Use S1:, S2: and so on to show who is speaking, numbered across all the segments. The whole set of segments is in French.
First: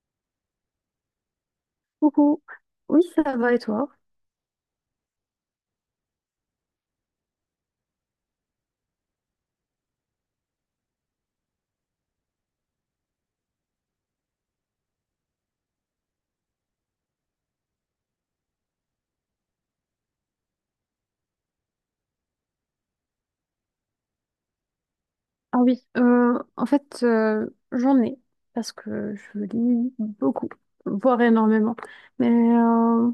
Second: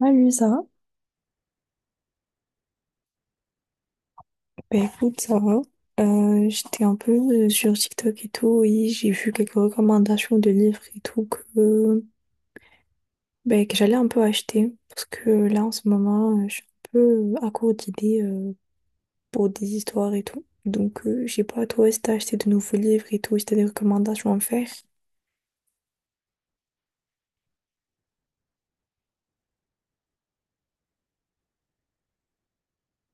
S1: Salut Sarah.
S2: Coucou. Oui, ça va et toi?
S1: Bah écoute Sarah, j'étais un peu sur TikTok et tout et j'ai vu quelques recommandations de livres et tout que, bah, que j'allais un peu acheter parce que là en ce moment je suis un peu à court d'idées pour des histoires et tout. Donc, je sais pas, toi, si t'as acheté de nouveaux livres et tout, si t'as des recommandations à me faire.
S2: Ah oui, en fait, j'en ai parce que je lis beaucoup, voire énormément. Mais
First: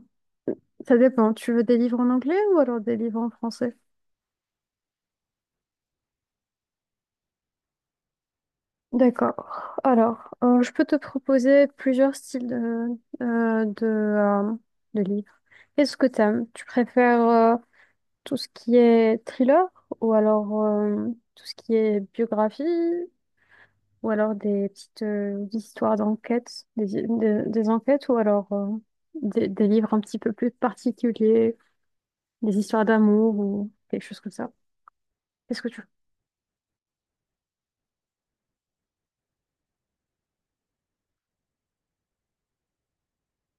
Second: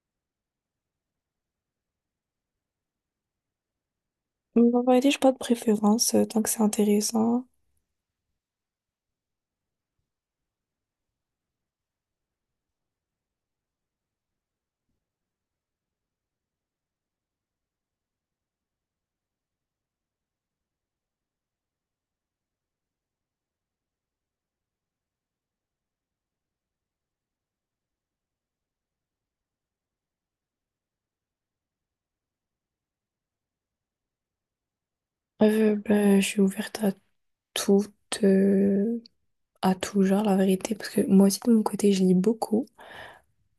S2: ça dépend. Tu veux des livres en anglais ou alors des livres en français?
S1: En vérité, j'ai pas de préférence, tant que c'est intéressant.
S2: D'accord. Alors, je peux te proposer plusieurs styles euh, de, euh, de livres. Qu'est-ce que t'aimes? Tu préfères tout ce qui est thriller ou alors tout ce qui est biographie ou alors des petites histoires d'enquête, des enquêtes, ou alors des livres un petit peu plus particuliers, des histoires d'amour ou quelque chose comme ça. Qu'est-ce que
S1: Euh,
S2: tu...
S1: ben, je suis ouverte tout, euh, à tout genre, la vérité, parce que moi aussi, de mon côté, je lis beaucoup.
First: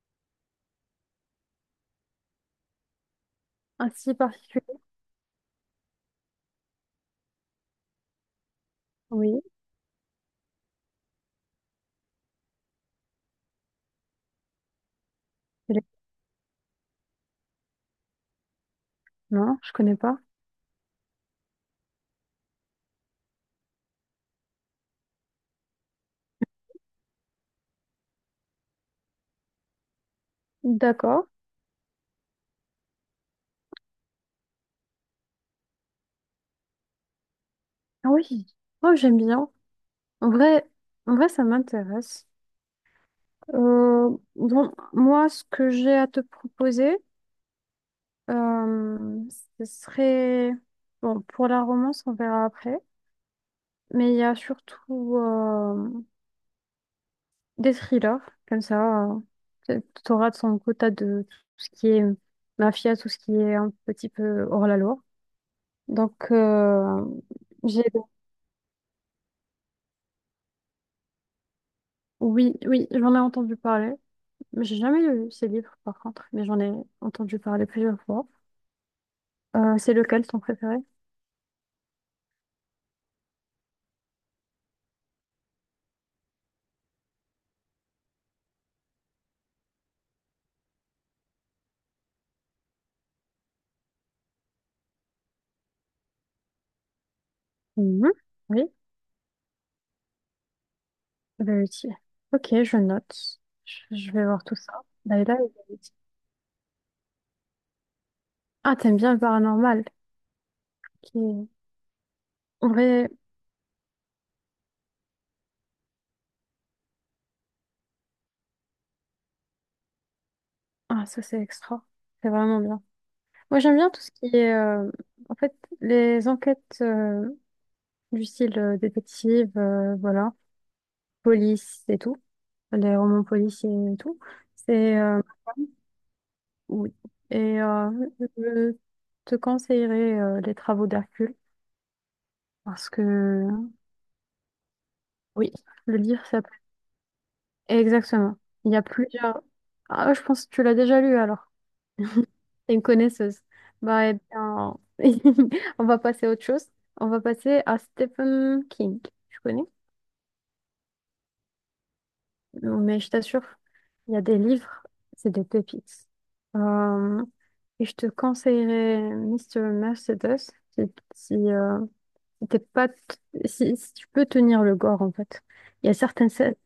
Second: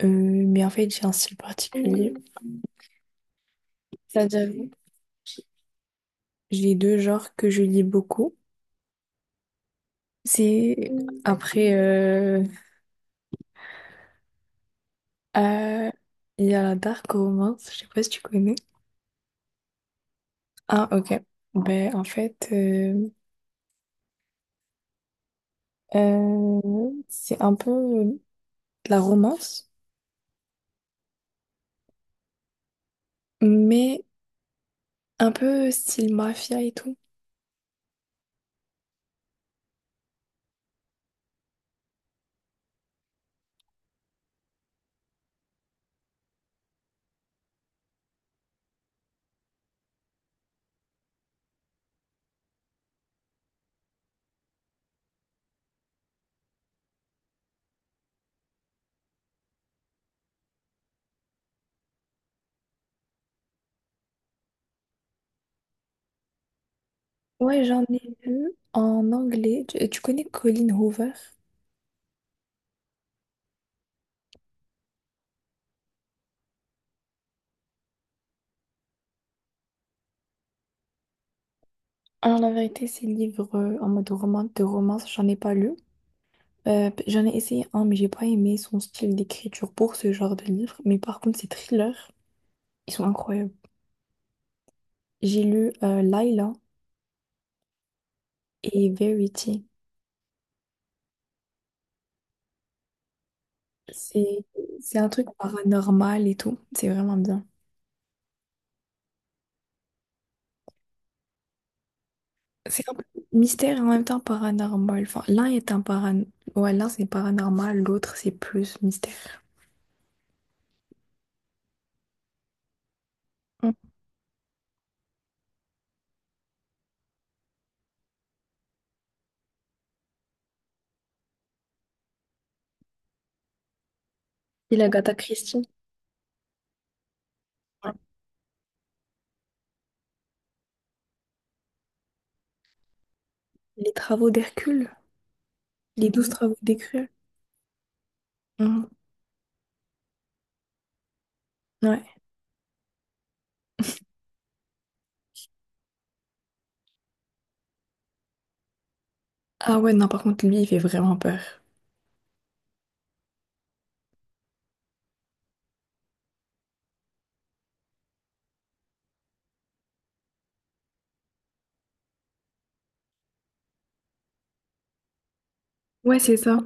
S1: Mais en fait, j'ai un style particulier.
S2: Un si
S1: C'est-à-dire,
S2: particulier?
S1: j'ai deux genres que je lis beaucoup.
S2: Oui.
S1: C'est après, euh, il y a la dark romance, je sais pas si tu connais.
S2: Non, je connais pas.
S1: Ah, ok. Ben, en fait, c'est un peu de la romance,
S2: D'accord.
S1: mais un peu style mafia et tout.
S2: Ah, oui. Oh, j'aime bien. En vrai, en vrai, ça m'intéresse. Bon, moi, ce que j'ai à te proposer, euh, ce serait... Bon, pour la romance, on verra après. Mais il y a surtout... des thrillers, comme ça, t'auras de son quota de tout ce qui est mafia, tout ce qui est un petit peu hors la loi. Donc,
S1: Ouais, j'en
S2: j'ai,
S1: ai lu en anglais. Tu connais Colleen Hoover?
S2: oui, oui, j'en ai entendu parler. Mais j'ai jamais lu ces livres, par contre, mais j'en ai entendu parler plusieurs fois. C'est lequel ton préféré?
S1: Alors, la vérité, ces livres en mode romance, de romance, j'en ai pas lu. J'en ai essayé un, mais j'ai pas aimé son style d'écriture pour ce genre de livre. Mais par contre, ses thrillers, ils sont incroyables. J'ai lu Laila
S2: Mhm. Oui,
S1: et Verity.
S2: Verity. Ok, je note. Je vais voir
S1: C'est,
S2: tout ça.
S1: c'est un truc
S2: Layla et Verity.
S1: paranormal et tout. C'est vraiment bien.
S2: Ah, t'aimes bien le paranormal, qui est... En
S1: C'est un peu
S2: vrai,
S1: mystère et en même temps paranormal. Enfin, l'un est un paran... ouais, l'un c'est paranormal, l'autre c'est plus mystère.
S2: ah, ça c'est extra. C'est vraiment bien. Moi,
S1: Mm.
S2: j'aime bien tout ce qui est, en fait, les enquêtes du style détective, voilà, police et tout, les romans policiers et tout.
S1: Et
S2: C'est,
S1: l'Agatha Christie,
S2: oui. Et je te conseillerais les travaux d'Hercule parce que,
S1: les travaux d'Hercule,
S2: oui, le
S1: les
S2: livre
S1: douze
S2: s'appelle.
S1: travaux d'Hercule.
S2: Exactement. Il y a
S1: Mm.
S2: plusieurs. Ah, je pense que tu l'as déjà lu alors.
S1: Ouais.
S2: T'es une connaisseuse. Bah, eh bien, on va passer à autre chose. On va passer à Stephen King. Tu connais?
S1: Ah ouais, non, par contre, lui, il fait vraiment peur.
S2: Non, mais je t'assure, il y a des livres, c'est des pépites. Euh, et je te conseillerais Mister Mercedes si, si, euh, si t'es pas t- si tu peux tenir le gore, en fait. Il y a
S1: Ouais,
S2: certaines
S1: c'est
S2: scènes
S1: ça.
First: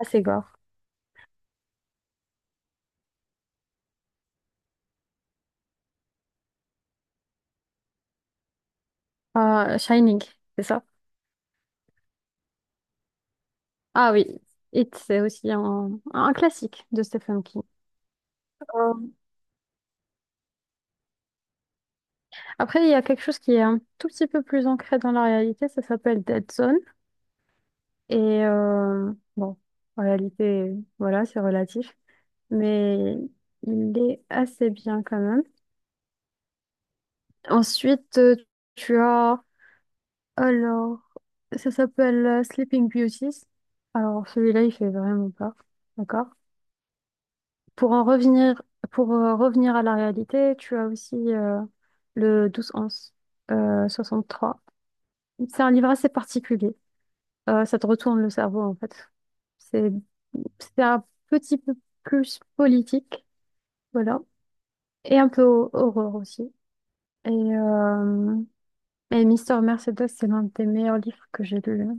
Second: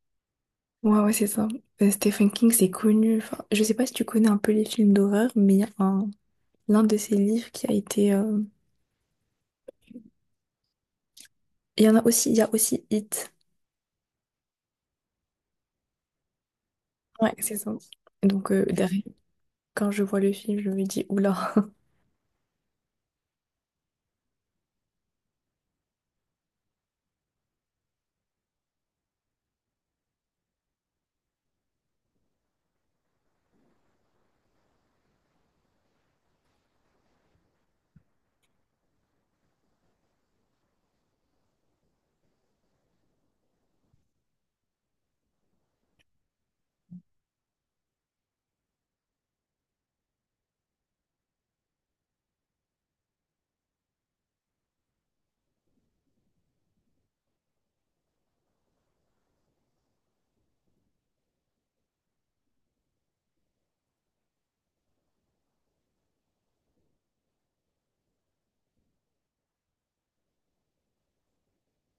S2: assez gore.
S1: Ouais, ouais, c'est ça. Stephen King, c'est connu. Enfin, je sais pas si tu connais un peu les films d'horreur, mais il y a un, l'un de ses livres qui a été.
S2: Shining, c'est ça?
S1: Il y en a aussi, il y a aussi It.
S2: Ah oui, It, c'est aussi un classique de
S1: Ouais,
S2: Stephen
S1: c'est
S2: King.
S1: ça. Donc, derrière,
S2: Euh,
S1: quand je vois le film, je me dis, oula.
S2: Après, il y a quelque chose qui est un tout petit peu plus ancré dans la réalité, ça s'appelle Dead Zone. Et bon, en réalité, voilà, c'est relatif. Mais il est assez bien quand même. Ensuite, tu as... Alors, ça s'appelle Sleeping Beauties. Alors, celui-là, il fait vraiment peur. D'accord? Pour en revenir, pour revenir à la réalité, tu as aussi le douze 11 euh, trois. C'est un livre assez particulier. Ça te retourne le cerveau, en fait. C'est c'est un petit peu plus politique, voilà. Et un peu horreur aussi. Et, euh, Mais Mister Mercedes, c'est l'un des meilleurs livres que j'ai lu, hein,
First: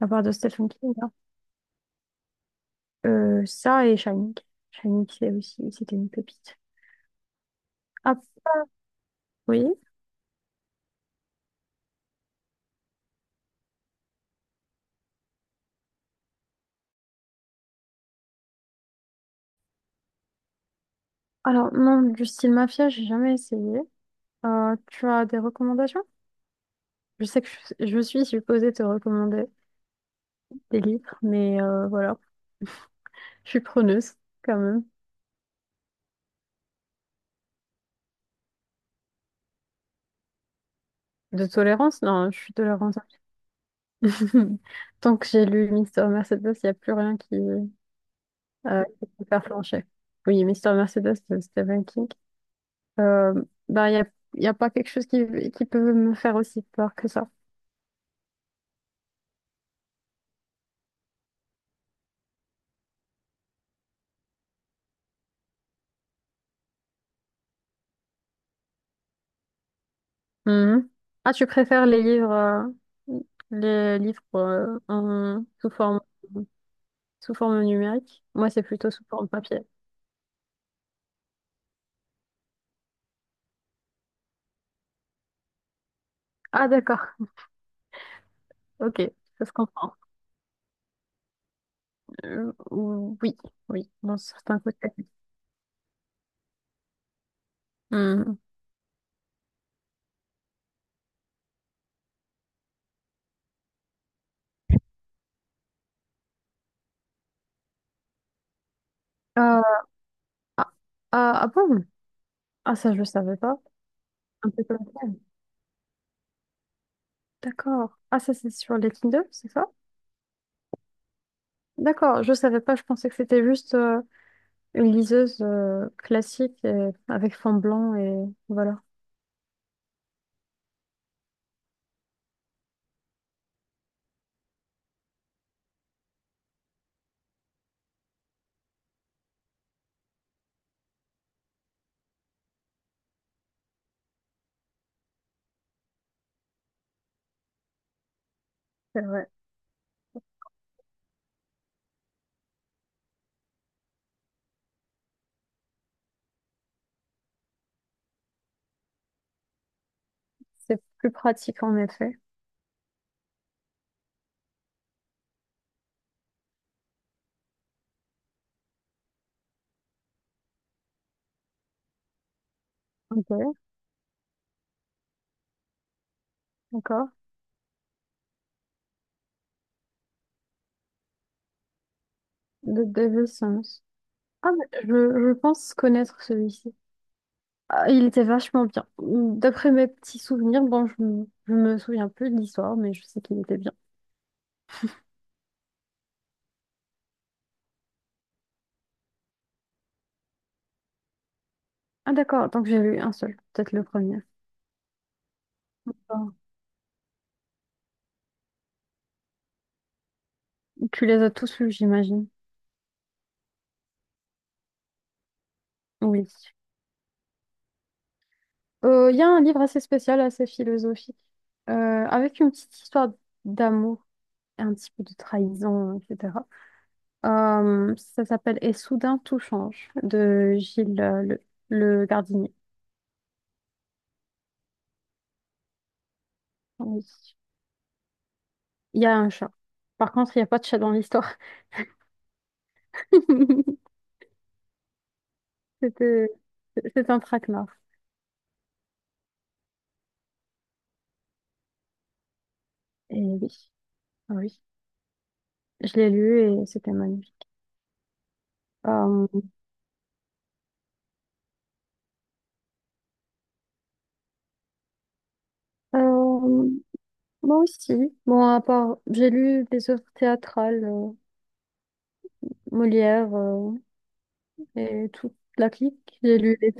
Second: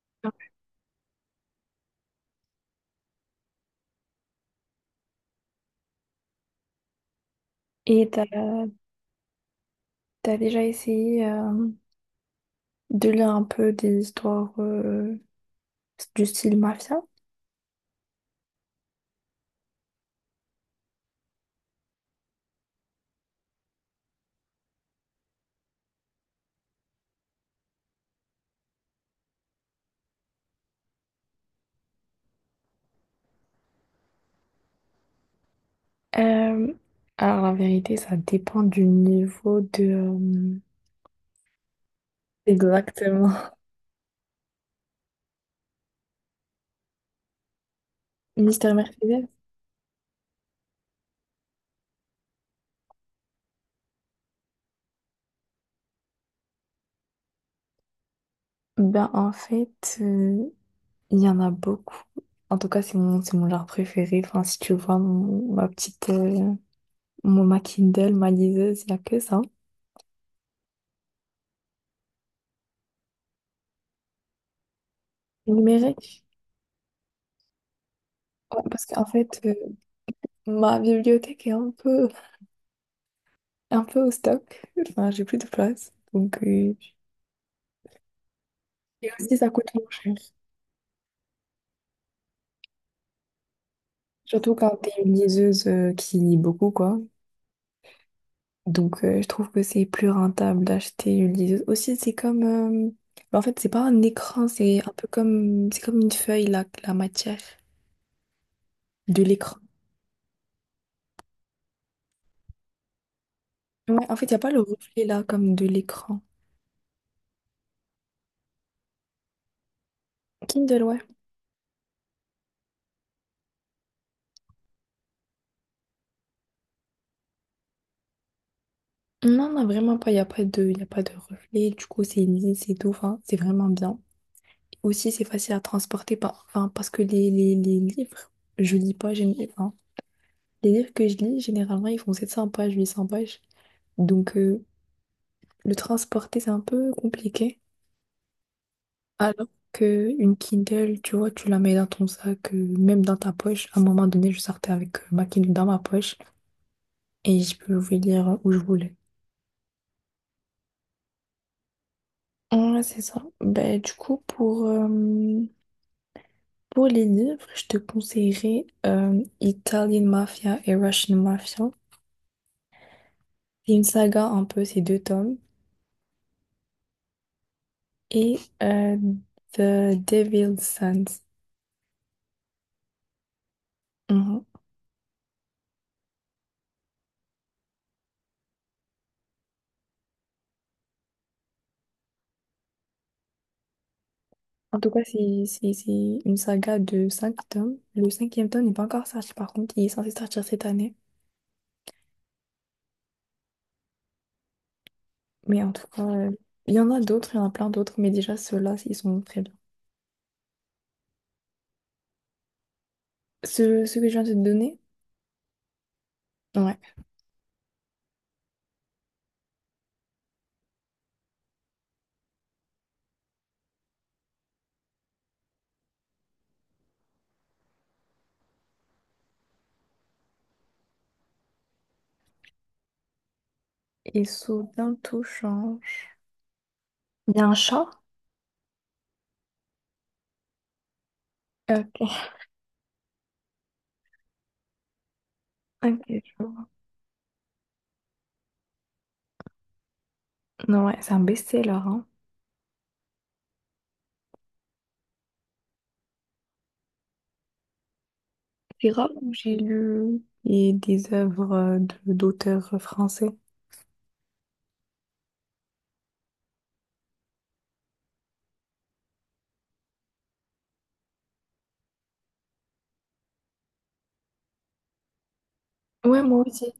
S2: à part de Stephen King, hein. Ça et Shining. Shining, c'est aussi, c'était une pépite.
S1: Et
S2: Ah
S1: t'as,
S2: oui.
S1: t'as déjà essayé de lire un peu des histoires du style mafia?
S2: Alors, non, du style mafia, j'ai jamais essayé. Tu as des recommandations? Je sais que je suis supposée te recommander des livres, mais voilà, je suis preneuse quand même.
S1: Euh, alors, la vérité, ça dépend du niveau de.
S2: De tolérance? Non, je suis tolérante.
S1: Exactement.
S2: Tant que j'ai lu Mister Mercedes, il n'y a plus rien qui, euh,
S1: Mystère
S2: qui peut me
S1: Mercedes?
S2: faire flancher. Oui, Mister Mercedes de Stephen King. Euh, ben, y a pas quelque chose qui peut me faire aussi peur que ça.
S1: Ben, en fait. Il y en a beaucoup. En tout cas, c'est mon genre préféré. Enfin, si tu vois ma petite, ma Kindle, ma liseuse, il n'y a que ça.
S2: Mhm. Ah, tu préfères les livres sous forme,
S1: Numérique.
S2: sous forme numérique? Moi,
S1: Ouais,
S2: c'est
S1: parce
S2: plutôt sous
S1: qu'en
S2: forme
S1: fait,
S2: papier.
S1: ma bibliothèque est un peu au stock. Enfin, j'ai plus de place. Donc,
S2: Ah, d'accord. Ok,
S1: et aussi,
S2: ça
S1: ça
S2: se
S1: coûte moins
S2: comprend.
S1: cher.
S2: Euh, oui, oui, dans
S1: Surtout
S2: certains
S1: quand
S2: côtés.
S1: t'es une liseuse qui lit beaucoup, quoi.
S2: Mhm.
S1: Donc, je trouve que c'est plus rentable d'acheter une liseuse. Aussi, c'est comme. En fait, c'est pas un écran, c'est un peu comme. C'est comme une feuille, la matière. De l'écran.
S2: Euh, ah, ah bon? Ah, ça, je ne savais pas.
S1: Ouais, en fait, il n'y a
S2: Un
S1: pas le
S2: peu comme
S1: reflet
S2: ça.
S1: là, comme de l'écran.
S2: D'accord. Ah, ça, c'est sur les Kindle, c'est ça?
S1: Kindle, ouais.
S2: D'accord, je savais pas. Je pensais que c'était juste une liseuse classique avec fond blanc et voilà.
S1: Non, non, vraiment pas. Il n'y a pas de, y a pas de reflet. Du coup, c'est lisse et tout. Enfin, c'est vraiment bien. Aussi, c'est facile à transporter. Enfin, parce que les livres, je lis pas. Enfin, les livres que je lis, généralement, ils font 700 pages, 800 pages. Donc, le transporter, c'est un peu compliqué.
S2: C'est vrai.
S1: Alors que une Kindle, tu vois, tu la mets dans ton sac, même dans ta poche. À un moment donné, je sortais avec ma Kindle dans ma poche et je pouvais lire où je voulais.
S2: C'est plus pratique en effet.
S1: Ouais, c'est ça. Ben, du coup, pour les livres, je te conseillerais Italian Mafia et Russian Mafia.
S2: Ok,
S1: C'est une saga un peu, ces deux tomes.
S2: d'accord.
S1: Et The Devil's Sons.
S2: De David Sims.
S1: Mhm.
S2: Ah, mais je pense connaître celui-ci. Ah, il était vachement bien. D'après mes petits souvenirs, bon, je me souviens plus de l'histoire, mais je sais qu'il était bien.
S1: En tout cas, c'est une saga de cinq tomes. Le cinquième tome n'est pas encore sorti, par contre, il est censé sortir cette année.
S2: Ah, d'accord, donc j'ai lu un seul, peut-être le premier.
S1: Mais en tout cas,
S2: Ah.
S1: il y en a d'autres, il y en a plein d'autres, mais déjà ceux-là, ils sont très bien.
S2: Tu les as tous lus, j'imagine.
S1: Ceux que je viens de te donner,
S2: Oui.
S1: ouais.
S2: Il y a un livre assez spécial, assez philosophique, avec une petite histoire d'amour, et un petit peu de trahison, etc. Ça s'appelle Et soudain tout change de Gilles le Gardinier.
S1: Ils sont bientôt change.
S2: Oui.
S1: Il y a un chat?
S2: Il y a un chat. Par contre, il n'y a pas de chat dans l'histoire.
S1: Ok. Ok, je
S2: C'était,
S1: vois.
S2: c'est un traquenard.
S1: Non, ouais, c'est un best-seller, hein.
S2: Et oui, ah oui, je l'ai lu et c'était magnifique.
S1: C'est rare
S2: Euh,
S1: où j'ai lu et des œuvres de d'auteurs français.
S2: euh, Moi aussi. Bon, à part, j'ai lu des œuvres théâtrales, Molière et toute la clique.
S1: Ouais,
S2: J'ai
S1: moi
S2: lu
S1: aussi.
S2: les,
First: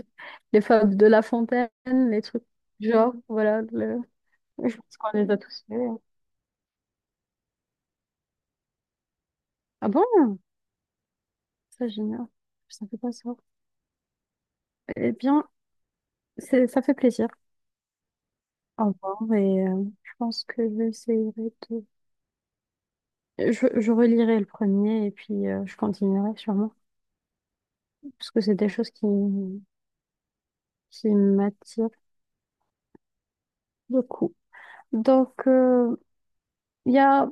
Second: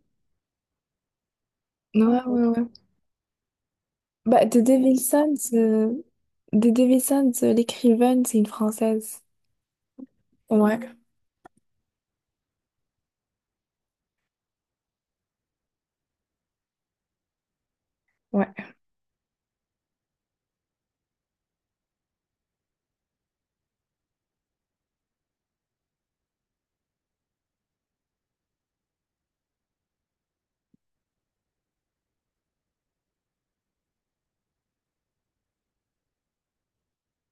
S2: les fables de La Fontaine, les
S1: Ouais,
S2: trucs
S1: ouais, ouais.
S2: du genre, voilà.
S1: Bah,
S2: Je pense qu'on les a tous lus.
S1: Dédé Wilson, l'écrivaine, c'est une Française.
S2: Ah bon?
S1: Ouais,
S2: Ça, génial. Je savais pas ça. Eh bien, ça fait plaisir.
S1: ouais.
S2: Au revoir et je pense que j'essaierai Je, je relirai le premier et puis je continuerai sûrement, parce que c'est des choses qui m'attirent beaucoup. Donc, il y a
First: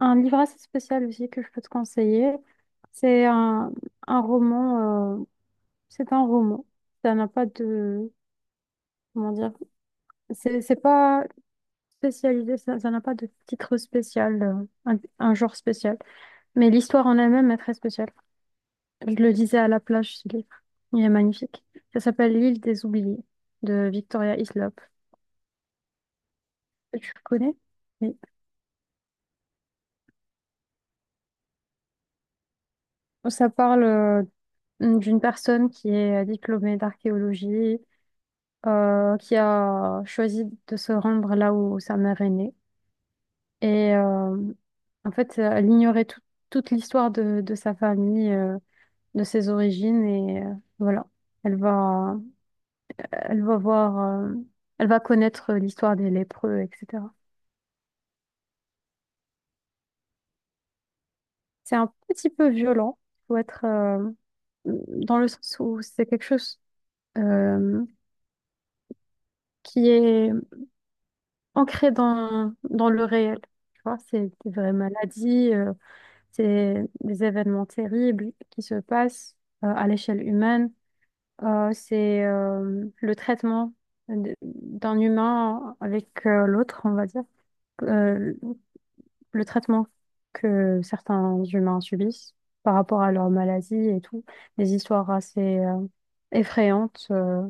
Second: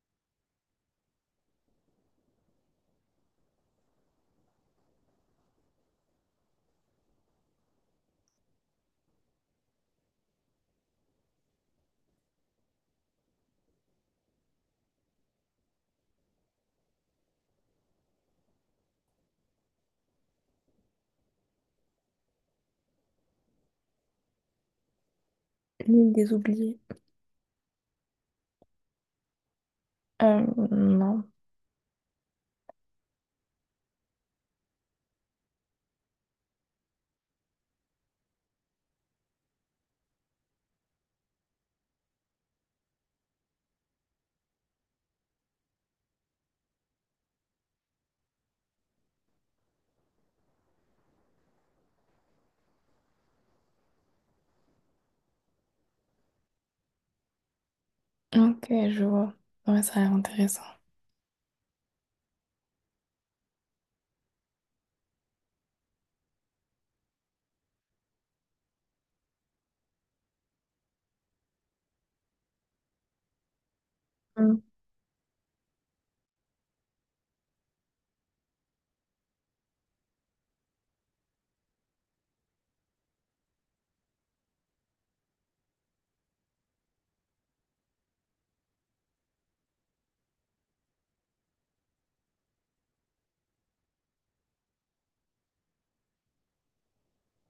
S2: un livre assez spécial aussi que je peux te conseiller. C'est un, un roman, euh, c'est un roman. Ça n'a pas de, comment dire, c'est pas spécialisé, ça ça n'a pas de titre spécial, un genre spécial. Mais l'histoire en elle-même est très spéciale. Je le disais à la plage, ce livre. Il est magnifique. Ça s'appelle L'île des oubliés de Victoria Hislop.
S1: L'île des oubliés.
S2: Tu le connais? Oui.
S1: Euh, non.
S2: Ça parle d'une personne qui est diplômée d'archéologie, qui a choisi de se rendre là où sa mère est née. Et en fait, elle ignorait toute l'histoire de sa famille, de ses origines. Et voilà, elle va, elle va voir, elle va connaître l'histoire des lépreux, etc.
S1: Ok, je vois. Ouais, ça a l'air intéressant.
S2: C'est un petit peu violent. Faut être dans le sens où c'est quelque chose euh, qui est ancré dans le réel. Tu vois, c'est des
S1: Hmm.
S2: vraies maladies, c'est des événements terribles qui se passent à l'échelle humaine. C'est le traitement d'un humain avec l'autre, on va dire. Euh, le traitement que certains humains subissent par rapport à leur maladie et tout, des histoires assez effrayantes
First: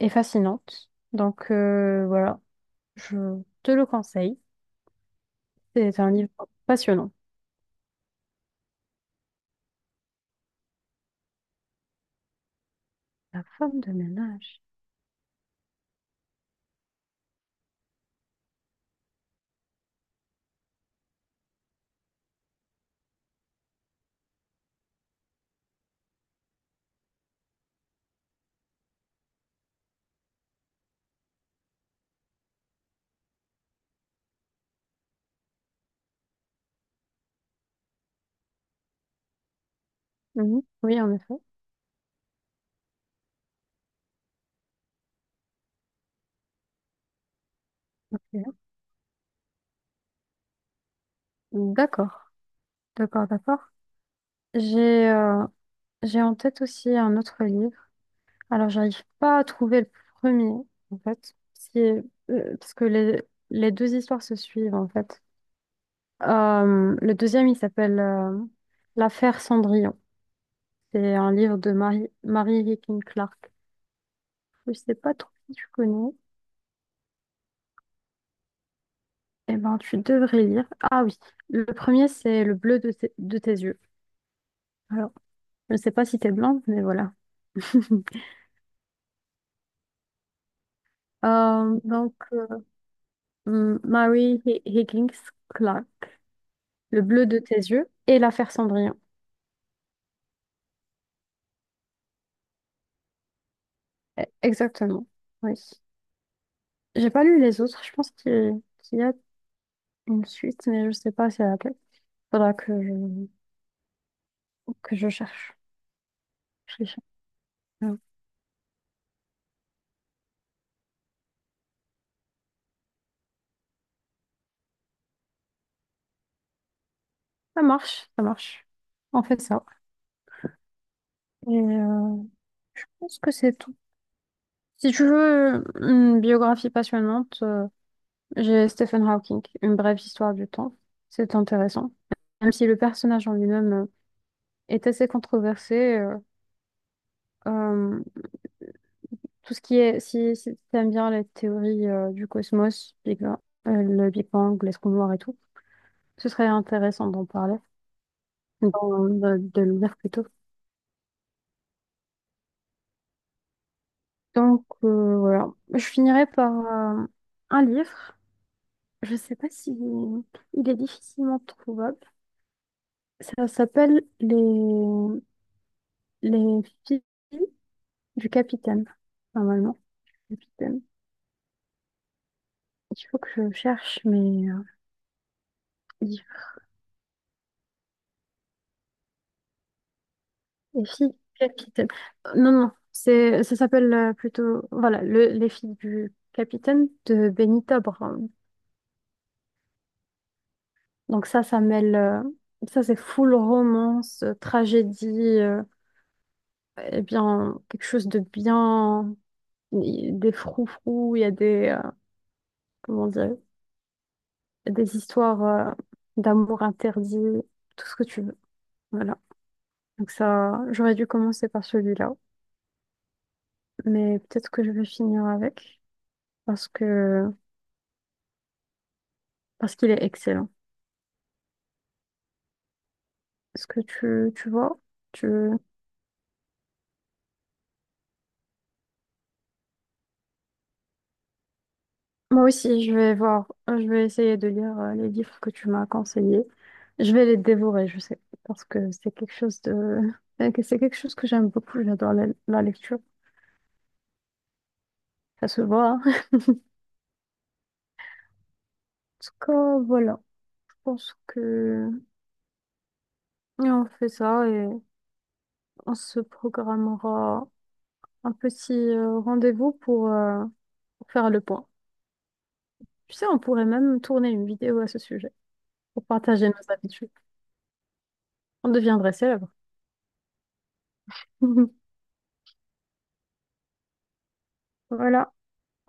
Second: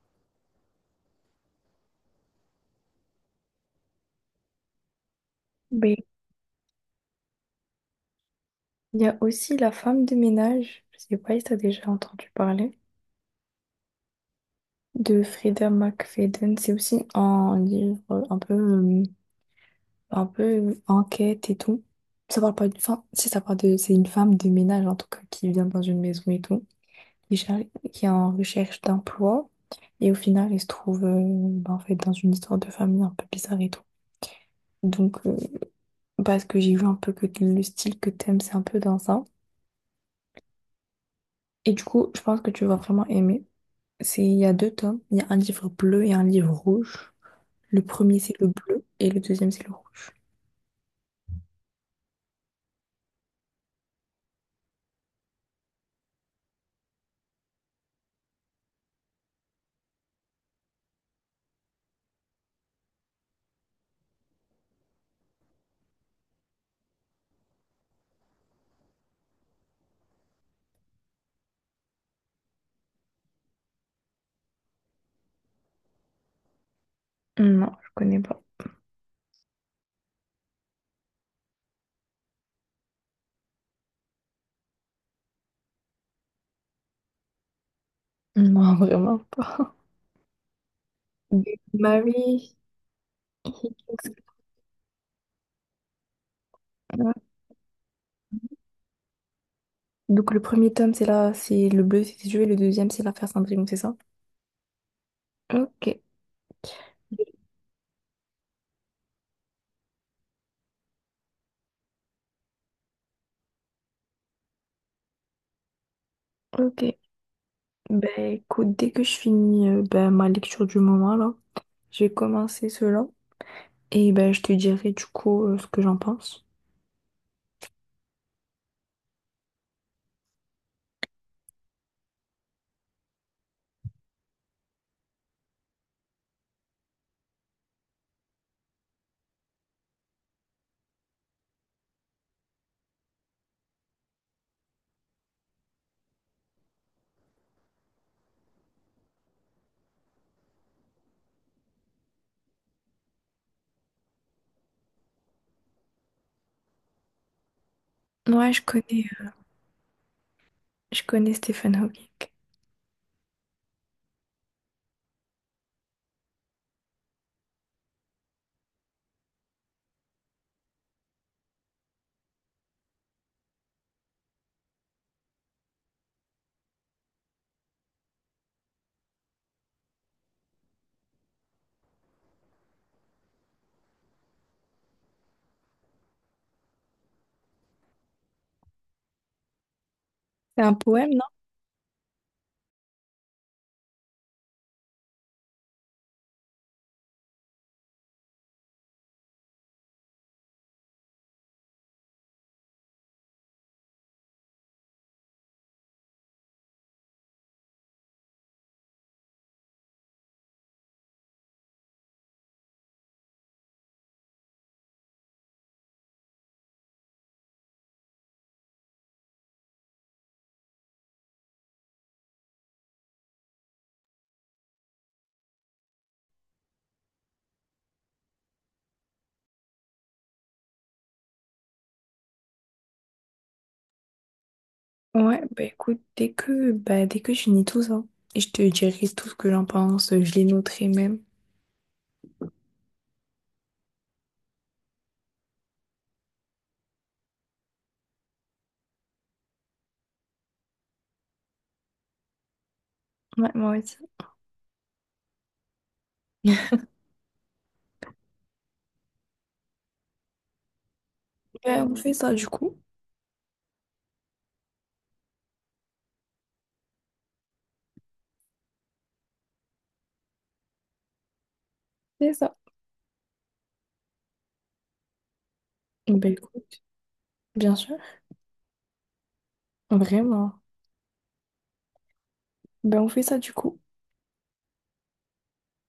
S2: et fascinantes. Donc voilà, je te le conseille.
S1: Mais
S2: C'est un livre passionnant.
S1: il y a aussi La femme de ménage. Je sais pas si t'as déjà entendu parler.
S2: La femme de ménage.
S1: De Frida McFadden. C'est aussi un livre un peu enquête et tout. Ça parle pas d'une femme, si ça parle de, c'est une femme de ménage en tout cas qui vient dans une maison et tout, qui, cher- qui est en recherche d'emploi et au final elle se trouve bah, en fait dans une histoire de famille un peu bizarre et tout. Donc parce que j'ai vu un peu que le style que t'aimes c'est un peu dans ça.
S2: Mhm. Oui, en effet.
S1: Et du coup je pense que tu vas vraiment aimer. C'est il y a deux tomes, il y a un livre bleu et un livre rouge. Le premier, c'est le
S2: Ok.
S1: bleu et le deuxième, c'est le rouge.
S2: D'accord, d'accord, d'accord. J'ai euh, j'ai en tête aussi un autre livre. Alors, j'arrive pas à trouver le premier, en fait, parce que les deux histoires se suivent, en fait. Le deuxième, il s'appelle L'affaire Cendrillon. C'est un livre de Mary Higgin Clark. Je sais pas trop si tu connais.
S1: Non, je connais pas.
S2: Eh ben, tu devrais lire. Ah oui, le premier, c'est Le bleu de tes yeux. Alors, je ne sais pas si t'es blanc, mais voilà.
S1: Non, vraiment pas. De
S2: Euh, donc,
S1: Mary
S2: euh, M-
S1: Higgins.
S2: Mary Higgins Clark, Le bleu de tes yeux et L'affaire Cendrillon.
S1: Donc, le premier tome, c'est là, c'est le bleu, c'est Dieu, et le deuxième, c'est l'affaire Cendrillon, c'est ça?
S2: Eh, exactement, oui.
S1: Ok,
S2: J'ai pas lu les autres. Je pense qu'il y a une suite, mais je sais pas si elle a laquelle. Faudra que je cherche. Je cherche.
S1: ok.
S2: Ouais.
S1: Ben, écoute, dès que je finis ben, ma lecture du moment, là, je vais commencer cela. Et ben, je te dirai du coup ce que j'en pense.
S2: Ça marche, ça marche. On fait ça. Et je pense que c'est tout. Si tu veux une biographie passionnante, j'ai Stephen Hawking, Une brève histoire du temps. C'est intéressant. Même si le personnage en lui-même est assez controversé, euh, tout ce qui est, si tu aimes bien les théories du cosmos, le Big Bang, les trous noirs et tout, ce serait intéressant d'en parler,
S1: Ouais,
S2: d'en-
S1: euh,
S2: de, de le lire plutôt.
S1: je connais Stephen Hawking.
S2: Donc voilà, je finirai par un livre. Je sais pas si il est difficilement trouvable. Ça s'appelle Les filles du capitaine. Normalement, capitaine. Il faut que je cherche mes livres.
S1: C'est un
S2: Les filles du
S1: poème.
S2: capitaine. Non non, c'est ça s'appelle plutôt voilà Les filles du capitaine de Benita Brown. Donc ça c'est full romance, tragédie. euh, eh bien, quelque chose de bien, des froufrous, il y a des, comment dire, des histoires d'amour interdit, tout ce que tu veux. Voilà. Donc ça, j'aurais dû commencer par celui-là, mais peut-être que je vais finir avec parce que parce qu'il est excellent. Est-ce que tu vois, tu
S1: Ouais, bah écoute, dès que je finis tout ça, et je te dirai tout ce que j'en pense, je les noterai même.
S2: Moi aussi, je vais voir, je vais essayer de lire les livres que tu m'as conseillés. Je vais les dévorer, je sais, parce que c'est quelque chose de, que c'est quelque chose que j'aime beaucoup. J'adore la lecture,
S1: Ouais, moi aussi.
S2: ça se voit. hein. En tout cas, voilà, je pense
S1: Bah,
S2: que
S1: on fait ça du coup.
S2: et on fait ça et on se programmera un petit rendez-vous pour faire le point.
S1: C'est ça.
S2: Tu sais, on pourrait même tourner une vidéo à ce sujet pour
S1: Bah
S2: partager nos
S1: écoute,
S2: habitudes.
S1: bien sûr,
S2: On deviendrait célèbre.
S1: vraiment. Bah on fait ça du coup.
S2: Voilà.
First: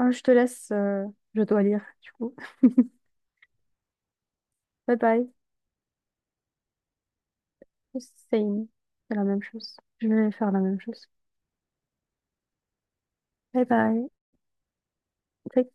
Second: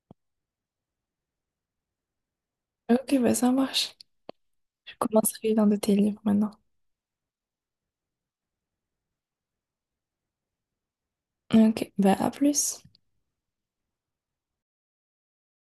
S2: Je te laisse, je dois lire, du coup.
S1: Ok, bah ça marche. Je
S2: Bye bye.
S1: commencerai dans de tes livres maintenant.
S2: Same. C'est la même chose. Je vais faire la même chose.
S1: Ok, bah à plus.
S2: Bye bye. Take